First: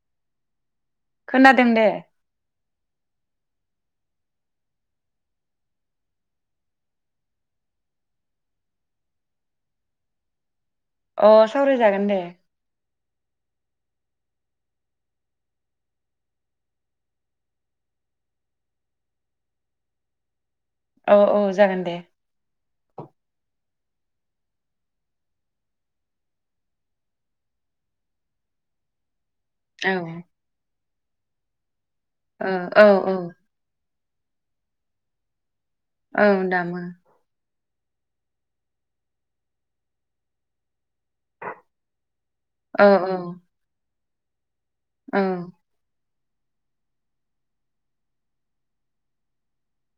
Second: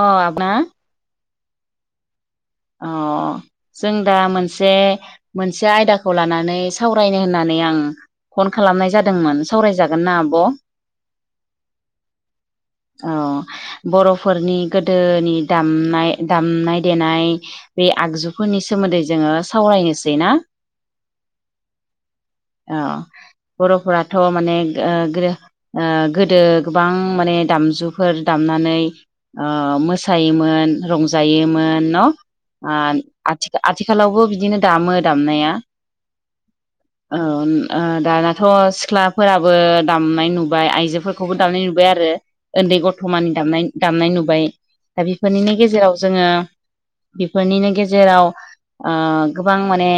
अ आबना खोनादों दे अ जों दा मोनसे मोनसे आयदाखौ लानानै सावरायनो होननानै आं फन खालामनाय जादोंमोन सावरायजागोन ना आब'? अ सावरायजागोन दे बरफोरनि गोदोनि दामनाय दामनाय देनाय बे आगजुफोरनि सोमोन्दै जोङो सावरायनोसै ना औ औ जागोन दे फोराथ' माने ओ गो ओ गोदो गोबां माने दामजुफोर दामनानै अ औ ओ मोसायोमोन रंजायोमोन न औ आन औ आथिखा आथि आथिखालावबो बिदिनो दामो दामनाया ओं दामो औ ओ दानाथ' सिख्लाफोराबो दामनाय नुबाय आइजो फोरखौबो दामनाय नुबाय आरो उन्दै औ गथमानि दामनाय दामनाय नु [unintelligible] दा औ बेफोरनिनो गेजेराव जोङो बेफोरनिनो गेजेराव ओ गोबां माने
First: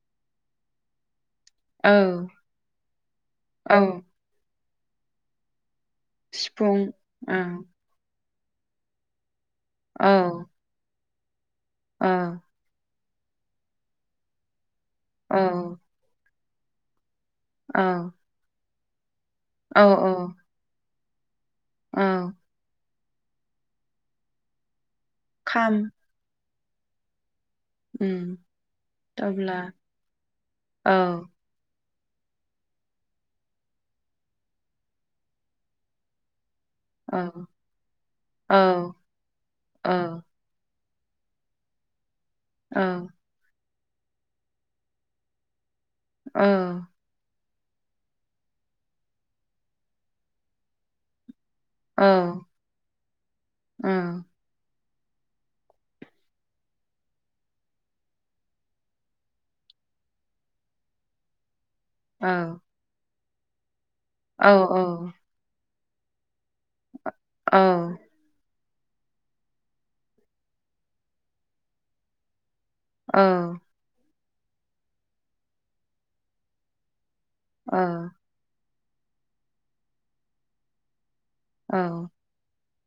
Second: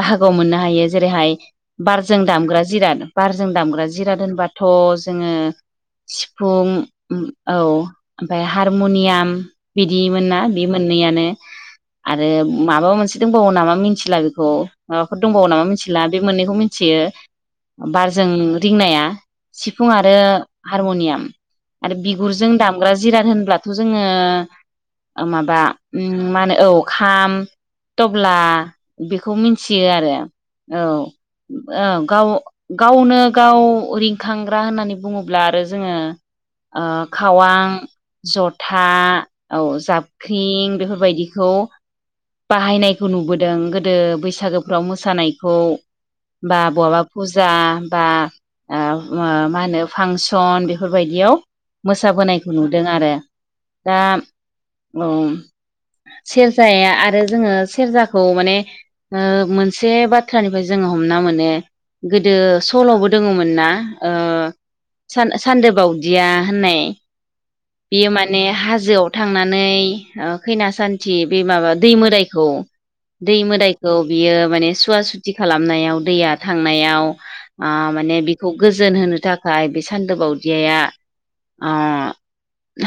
बाहागो मोननो हायो जेरैहाय औ बारजों दामग्रा जिराद बारजों औ दामग्रा जिराद होनबा थ जोङो सिफुं उम ओं औ ओमफाय हारमनियाम औ बिदिमोना बे मोननैयानो औ आरो माबा मोनस दंबावो नामा मिनथिला बेखौ माबाफोर दंबावो नामा मिथिला बे मोननै बेखौ मिथियो औ बार जों रिंनाया औ सिफुं औ आरो हारमनियाम आरो औ बिगुरजों दामग्रा जिराद होनब्लाथ जोङो ओ माबा खाम मा होनो औ खाम उम थब्ला बेखौ थब्ला मिथियोआरो औ ओं गाव गावनो गाव रिंखांग्रा होननानै बुङोब्ला आरो जोङो ओ औ खावां, औ जथा औ जाबख्रिं बेफोरबायदिखौ औ बाहायनायखौ नुबोदों गोद गोदो बैसागोफ्राव मोसानायखौ औ बा बहाबा फुज फुजा बा मा-माहोनो फांसन बेफोरबायदियाव औ औ मोसाबोनायखौ नुदों आरो दा औ सेरजाया आरो जोङो सेरजाखौ माने ओ मोनसे बाथ्रानिफ्राय जोङो हमना मोनो गोदो सलाबोद दोङोमोन ना ओ सान-सानदोब बावदिया होननाय बेयो माने हाज जोआव थांनानै ओ खैना सान्थि बे माबा दै मोदाइखौ दै मोदायखौ बियो माने सुवा सुथि खालामनायाव दैया थांनायाव आ माने बिखौ गोजोन होनो थाखाय बे सान्दोबावदियाया ओ औ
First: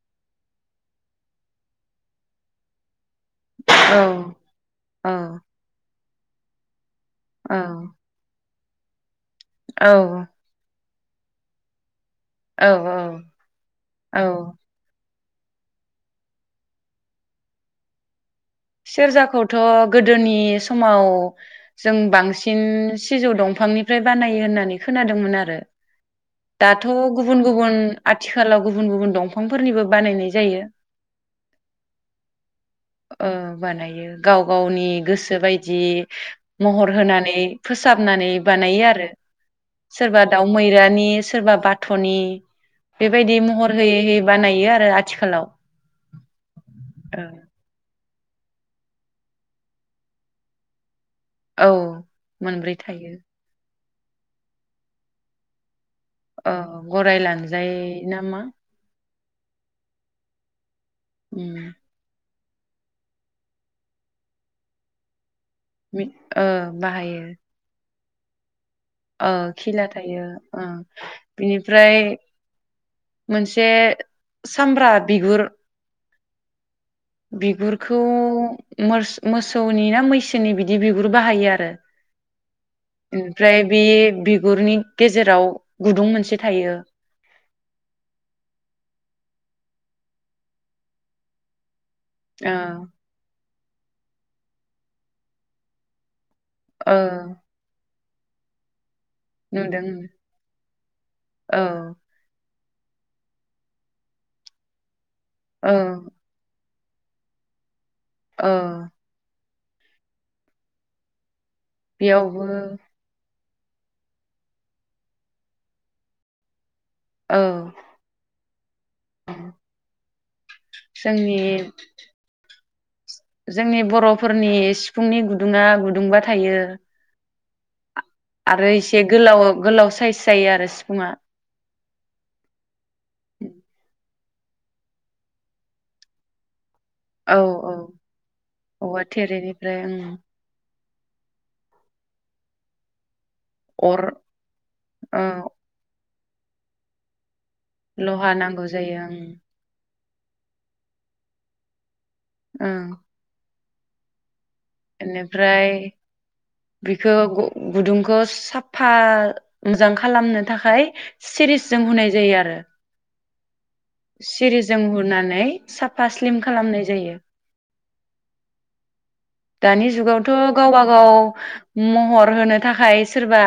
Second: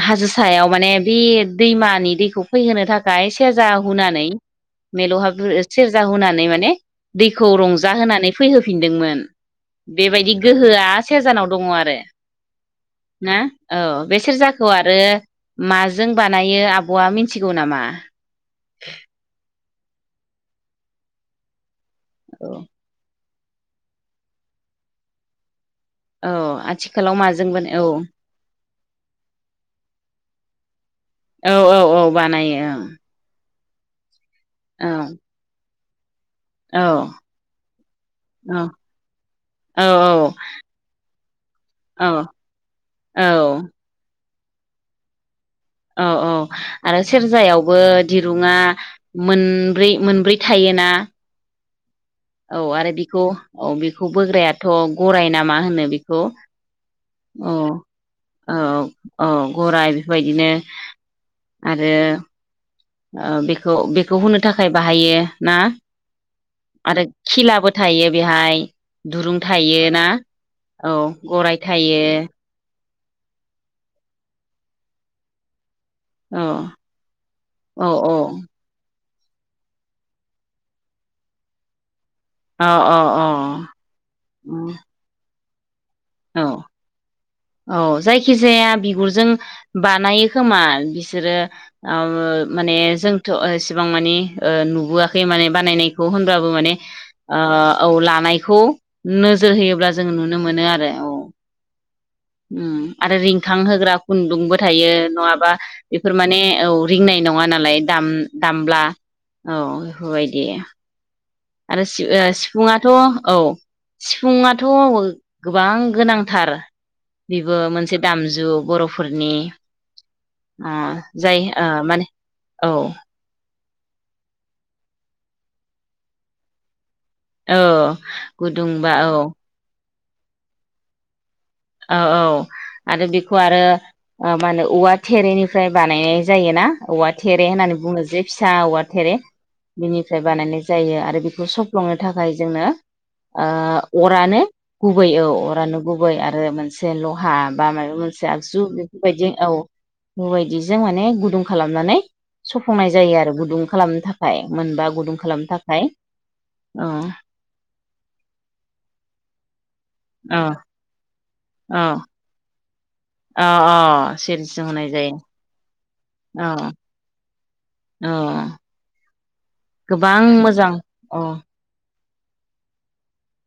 हाजो सायाव माने बि दैमानि दैखौ फैहोनो थाख [unintelligible] सेर जा हुनानै मेलौ हाब सेर [unintelligible] जा हुनानै माने दैखौ औ रंजाहोनानै फैहोफिनदोंमोन औ औ बेबायदि गोहोआ सेरजानाव दङ आरो औ ना औ बे औ सेरजाखौ आरो ओ माजों बानायो आबआ मिन्थिगौ नामा। सेरजाखौ थ गोदोनि समाव जों बांसिन औ सिजौ दंफांनिफ्राय बानायो होननानै खोनादोंमोन आरो। दाथ आथिखालाव माजों बानाय गुबुन-गुबुन औ आथिखालाव गुबु गुबुन-गुबुन दंफांफोरनिबो बानायनाय जायो। औ औ औ बानायो ओं ओ बानायो औ गाव-गावनि गोसो बाय दि औ महर होनानै फोसाबनानै औ बानायो आरो औ सोरबा दाउ मैरानि सोरबा औ बाथनि औ बेबायदि महर होयै-होयै बानायो आरो आथिखालाव। औ औ आरो सेरजायावबो दिरुङा मोनब्रै-मोनब्रै थायोना औ मोनब्रै औ आरो थायो बेखौ औ बे खौ बोग्रायाथ गराय नामा होनो बे औ गराय लानजाय नामा। ओ गराय बेफोरबायदिनो उम आरो ओ बेखौ-बेखौ हुनो थाखाय बाहायो ना मि ओ आरो बाहायो खिलाबो थायो। बेहाय ओ दुरुं थायो खिला ना ओ औ गराय बिनिफ्राय थायो मोनसे सामब्रा बिगुर औ औ बिगुरखौ मुरस मोसौनि ना मैसोनि बिदि बिगुर बाहायो आरो। औ ओमफ्राय बे बिगुरनि गेजेराव गुदुं मोनसे औ थायो। औ जायखि जाया बिगुरजों बानायो खोमा बिसोरो अम ओ माने जोंथ बेसेबां माने ओ नुबोआखै माने बानायनायखौ बाबो माने ओ औ लाम माइखौ नोजोर नुदों होयोब्ला जों नुनो मोनो आरो औ ओं आरो रिंखां होग्रा खुन्दुंबो थायो नङाबा औ बेफोर माने औ रिंनाय नङा नालाय औ दाम-दामब्ला औ बेफोरबायदि आरो सिउ ओ बेयावबो सिफुङाथ' औ सिफुङाथ गोबां गोनांथार औ बेबो मोनसे दामजु बर' फोरनि औ। ओ जोंनि जाय ओ माने औ जोंनि बरफोरनि सिफुंनि गुदुङा गुदुंबा थायो औ आरो गुदुंबा एसे औ गोलाव गोलाव साइस जायो आरो सिफुङा औ औ आरो बेखौ आरो औ मा होनो औवा थेरेनिफ्राय बानायनाय जायोना औवा थेरे औ होननानै बुङो जे फिसा औवा थेरे थेरेनिफ्राय ओं बेनिफ्राय बानायनाय जायो आरो बेखौ सफ्लंनो थाखाय जोंनो अर ओ अरानो गुबै ओ औ अरानो गु बै आ रो मोनसे लहा बा माबा मोनसे लहा आगजु नांगौ जायो बेफोरबायदि ओं औ बायदिजों माने गुदुं खालामनानै ओं सफंनाय जायो आरो गुदुं खालामनो थाखाय। मोनबा गुदुं खालामनो बेनिफ्राय थाखाय औ बेखौ गुदुंखौ साफा जां औ खालामनो थाखाय सिरिस जों औ हुनाय जायो आरो। अ अ सिरिसजों हुनाय जायो। फा स्लिम औ खालामनाय जायो। औ। दानि गोबां जुगावथ मोजां गावबा गाव अ ओ म हर होनो थाखाय सोरबा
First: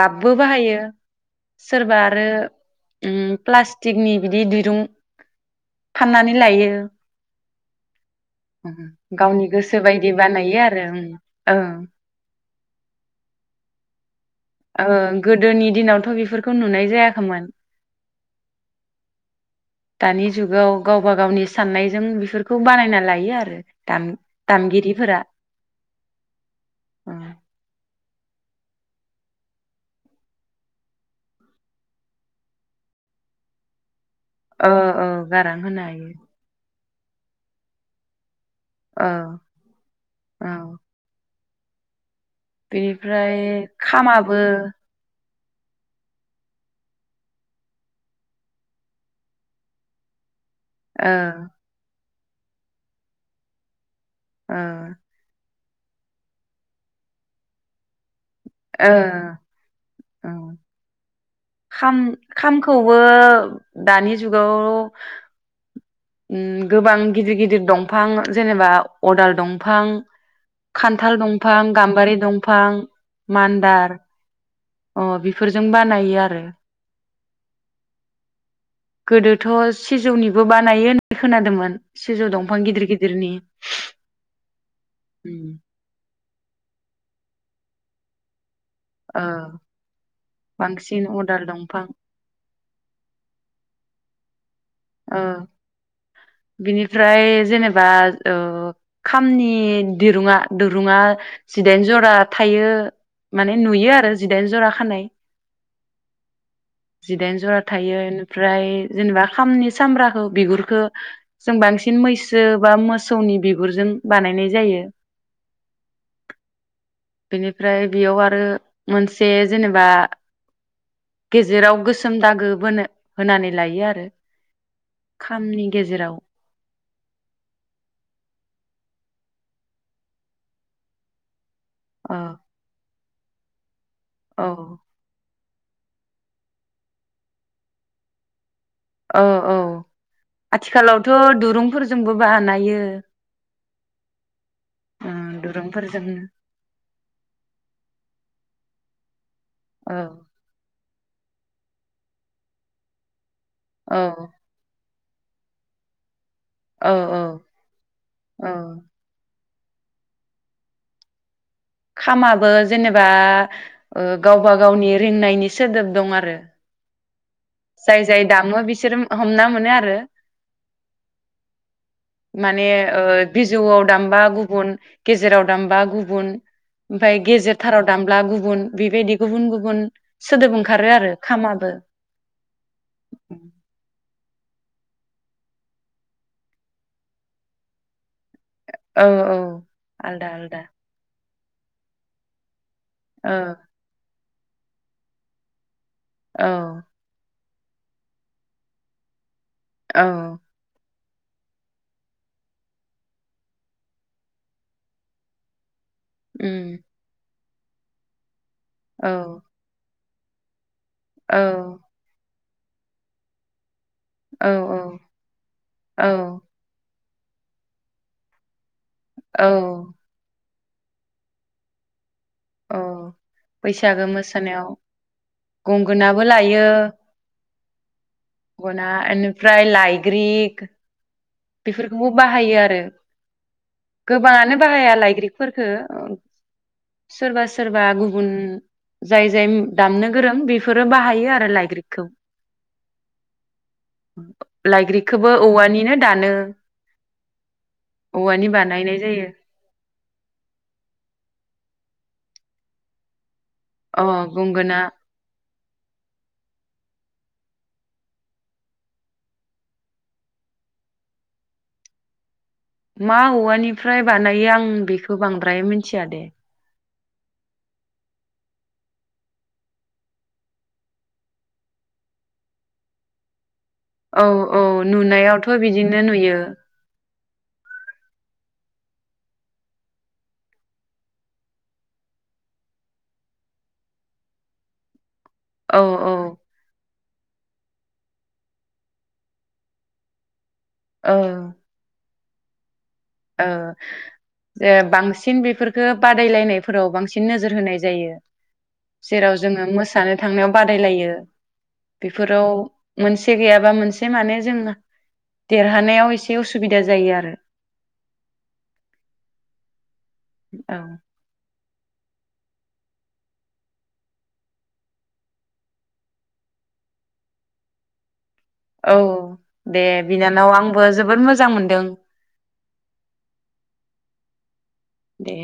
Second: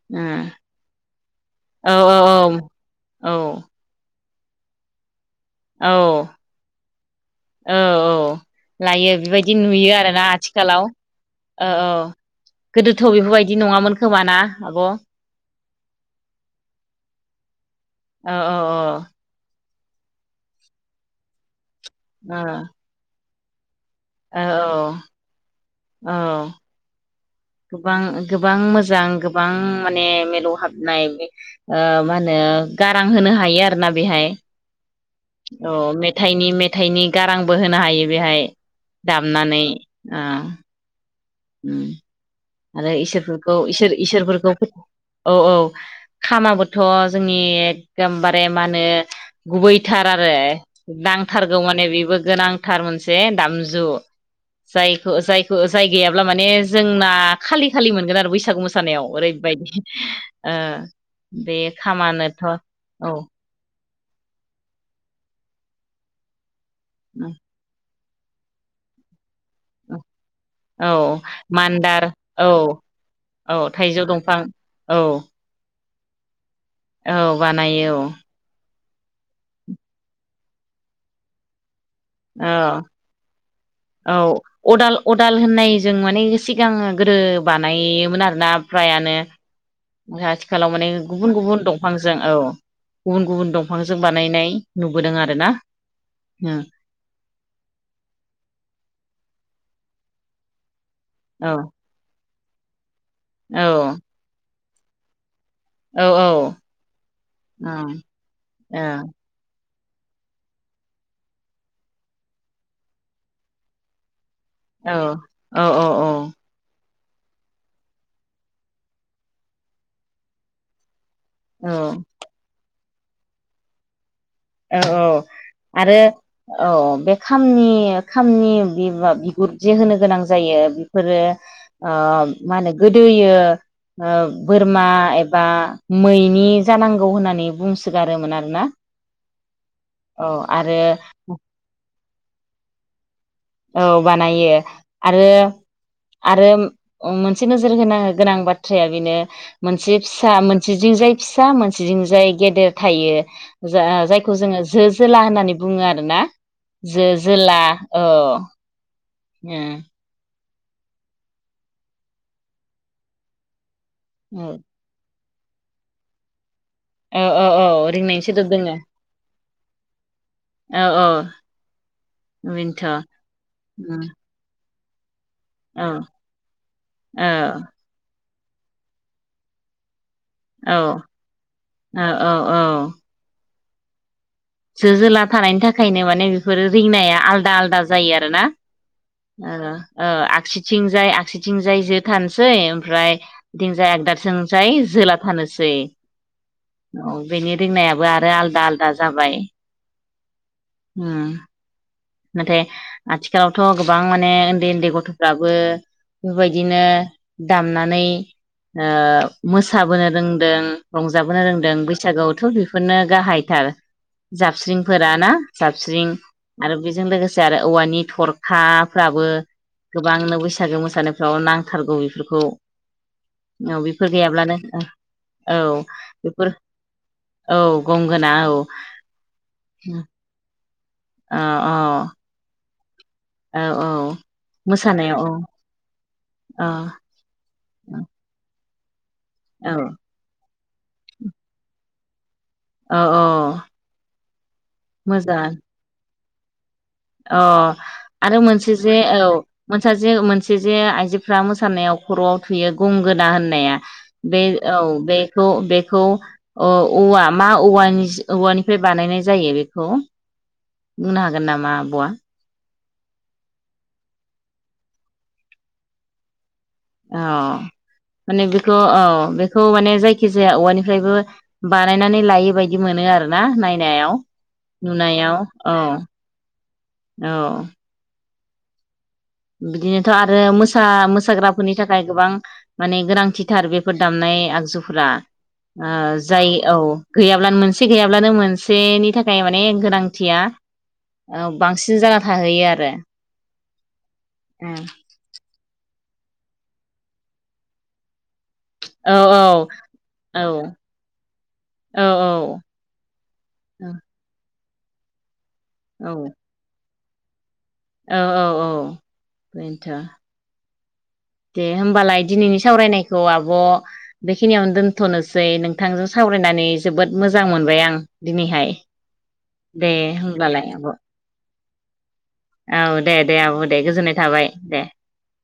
गाब्बो बाहायो। औ सोरबा आरो औ उम औ प्लास्टिकनि बिदि दिरुं औ फाननानै लायो औ औ लायो गावनि बेबायदि गोसो नुयो बायदि आरोना बानायो आथिखालाव आरो ओं औ औ ओं गोदोथ बेफोरबायदि नङामोन खो खोमा ना? आब' औ ओ गोदोनि दिनावथ बेफोरखौ नुनाय जायाखैमोन। औ दानि जुगाव गावबा गावनि सान्नायजों औ बेफोरखौ बानायना लायो आरो। औ दाम-दामगिरिफोरा। औ। उम। गोबां गोबां मोजां गोबां माने मेलौ हाबनाय ओ माहोनो गारां होनो हायो आरोना बेहाय। ओ। अ मेथाइनि मे थाइनि गारांबो होनो हायो बेहाय। औ दामनानै। औ [inaudible] आरो बेनिफ्राय इसोरफोरखौ इसोर खामाबो इसोरफोरखौ औ औ खामाबोथ जोंनि एकदमबारे मा होनो गुबैथार आरो। ओ नांथारगौ माने बेबो गोनांथार मोनसे दामजु। ओ जायखो जाय ओ जाय गैयाब्ला माने जोंना खालि खालि मोनगोन आरो बैस सागु ओ मोसानायाव ओरैबायदि औ ओ। बे खाम खामानोथ' खामखौबो औ दानि जुगाव उम गोबां गिदिर-गिदिर दं बिफां जेनेबा अदाल दं फां औ खान्थाल दंफां, मान्दार गामबारि औ दंफां, औ मान्दार थाइजौ दंफां औ अ बिफोरजों बा नायो आरो औ बानायो औ, गोदोथ' सिजौनिबो बानायो होननानै खोनादोंमोन। सिजौ दंफां औ, गिदिर गिदिरनि औ अदाल -अदाल उम होननाय जों माने सिगां गोदो बानायोमोन आरोना फ्रायानो ओ ओ आथिखालाव माने बांसिन अदाल गुबुन-गुबुन दंफां दंफांजों औ गुबुन-गुबुन दंफांजों बा बानायनाय नुबोदों ओ आरो ना बिनिफ्राय जेनेबा ओ खामनि दिरुङा दिरुङा औ जिदाइन जरा थायो। माने औ नुयो आरो जिदाइन जरा खानाय औ जिदाइन जरा औ थायो एनेफ्राय जेनेबा खामनि सामब्राखो बिुरखो जों बांसिन मैसो बा मोसौनि बिगुरजों बानायनाय जायो ओ औ-औ-औ बेनिफ्राय बेयाव आरो मोनसे जेनेबा औ गेजेराव औ गोसोम दागो बोनो होनानै लायो आरो औ-औ खामनि आरो गेजेराव औ बे खामनि- खामनि बिब- बिगुर जे होनो गोनां जायो बेफोरो ओ अ मा होनो गोद दोयो ओ औ बोरमा एब बा मैनि जानांगौ होननानै बुंसोगारोमोन आरोना ओ, औ औ आरो आथिखालावथ' दुरुंफोरजों जोंबो बानायो औ बानायो ओ आरो दुरुंफोरजोंनो -आरो ओम मोनसे नोजोर होनो गोनां बाथ बाथ्राया बिनो। औ मोनसे फिसा मोनसे। जिंजाय फिसा मोनसे जिंजाय गेदेर थायो। जा औ जायखौ जोङो जोज। जोला होननानै बुङो आरो ना। औ जो औ जोला औ। औ ऐ। खामाबो जेनेबा। ओ गावबा औ गावनि रिंनायनि। सोदोब दं आरो। औ औ औ जाय रिंनायनि जाय सोदोब दामो दोङो बिसोर ओम हमना। मोनो आरो। औ औ माने बेनोथ' ओ बिजौआव उम दामबा गुबुन। गेजेराव दामबा औ गुबुन ओमफाय गेजेरथाराव दामब्ला गुब गुबुन बेबायदि गुबुन गुबुन। सोदोब ओंखारो औ आरो खामाबो। औ औ औ। जो जोला थानायनि थाखायनो माने बेफोर रिंनाया आलदा- आलदा जायो आरो। ना औ औ ओ-ओ आलदा आलदा आगसिथिं जाय आगसि थिं जाय जो थानोसै ओमफ ओमफ्राय औ दिंजाय आगदाजों जाय जोला फानोसै। औ। बेनि रिंनायाबो आरो आलदा-आलदा जाबाय। औ। होम। नाथाय आथिखालावथ गोबां माने ओन्दै-ओन्दै गथफ्राबो। उम बेबायदिनो। दामनानै। ओ औ मोसाबोनो रोंदों। औ रंजाबोनो रोंदों बैसागुआव थौ बेफोरनो गाहायथार। औ जाबस्रिंफोरा ना औ जाबस्रिं। बेजों लोगोसे आरो औवानि थरखा फोराबो औ गोबांनो बैसागो मोसानायफ्राव नांथारगौ बेफोरखौ। ओ औ बैसागो बेफोर गैयाब्लानो मोसानायाव औ गंगोनाबो बेफोर लायो। औ गंगोना औ गना ओनोफ्राय लायग्रिक। औ औ बेफोरखौबो बाहायो आरो। औ औ गोबाङानो बाहाया मोसानायाव औ लायग्रिफोरखो। औ सोरबा सोरबा गुबुन। [inaudible] जाय जाय उम औ दामनो गोरों बेफोरो बाहायो आरो लाायग्रिकखौ औ लाइग्रिकखोबो मोजां औवानिनो। [unintelligible] अ आरो औवानि मोनसे जे बानायनाय औ जायो मोनसा जे मोनसे जे आइजोफ्रा मोसाय खानायाव खरआव थुयो गंगोना होन अ [unintelligible] बे गंगोना औ बे। बेखौ बेखौ ओ औवा मा औवा मा औवानिफ्राय बानायनाय जायो बेखौ बुंनो हागोन नामा आब' आ मा औवानिफ्राय बानायो आं बेखौ बांद्राय मिथिया दे। अ माने बेखौ अ बेखौ माने जायखिजाया औवानिफ्रायबो बानायनानै लायो बायदि मोनो आरोना नाय औ औ नुनायावथ औ बिदिनो नुयो औ बिदिनोथ आरो मोसा मोसाग्राफोरनि थाखाय गोबां माने गोनांथिथार बेफोर दामनाय आगजुफोरा। औ ओ औ जाय औ गैयाब्लानो मोनसे गैयाब्लानो मोनसेनि थाखाय माने गोनांथिया औ बांसिन जाना थाहैयो आरो। ओ जे बांसिन बेफोरफोरखो बादायलायनायफोराव बांसिन नोजोर होनाय जायो। औ जेराव जोङो मोसानो औ थांनायाव बादायलायो औ बेफोराव मोनसे गैयाबा मोनसे माने जों देरहानायाव औ एसे उसुबिदा जायो आरो। [inaudible] औ औ औ बेनोथ' औ दे होमबालाय दिनैनि सावरायनायखौ आब बेखिनियावनो दोनथनोसै नोंथांजों सावरायनानै, जोबोद मोजां मोनबाय आं। दिनैहाय औ दे बिनानाव होमब्लालाय आंबो आब' जोबोद मोजां मोनदों। [inaudible] औ दे दे आब दे गोजोननाय थाबाय दे। दे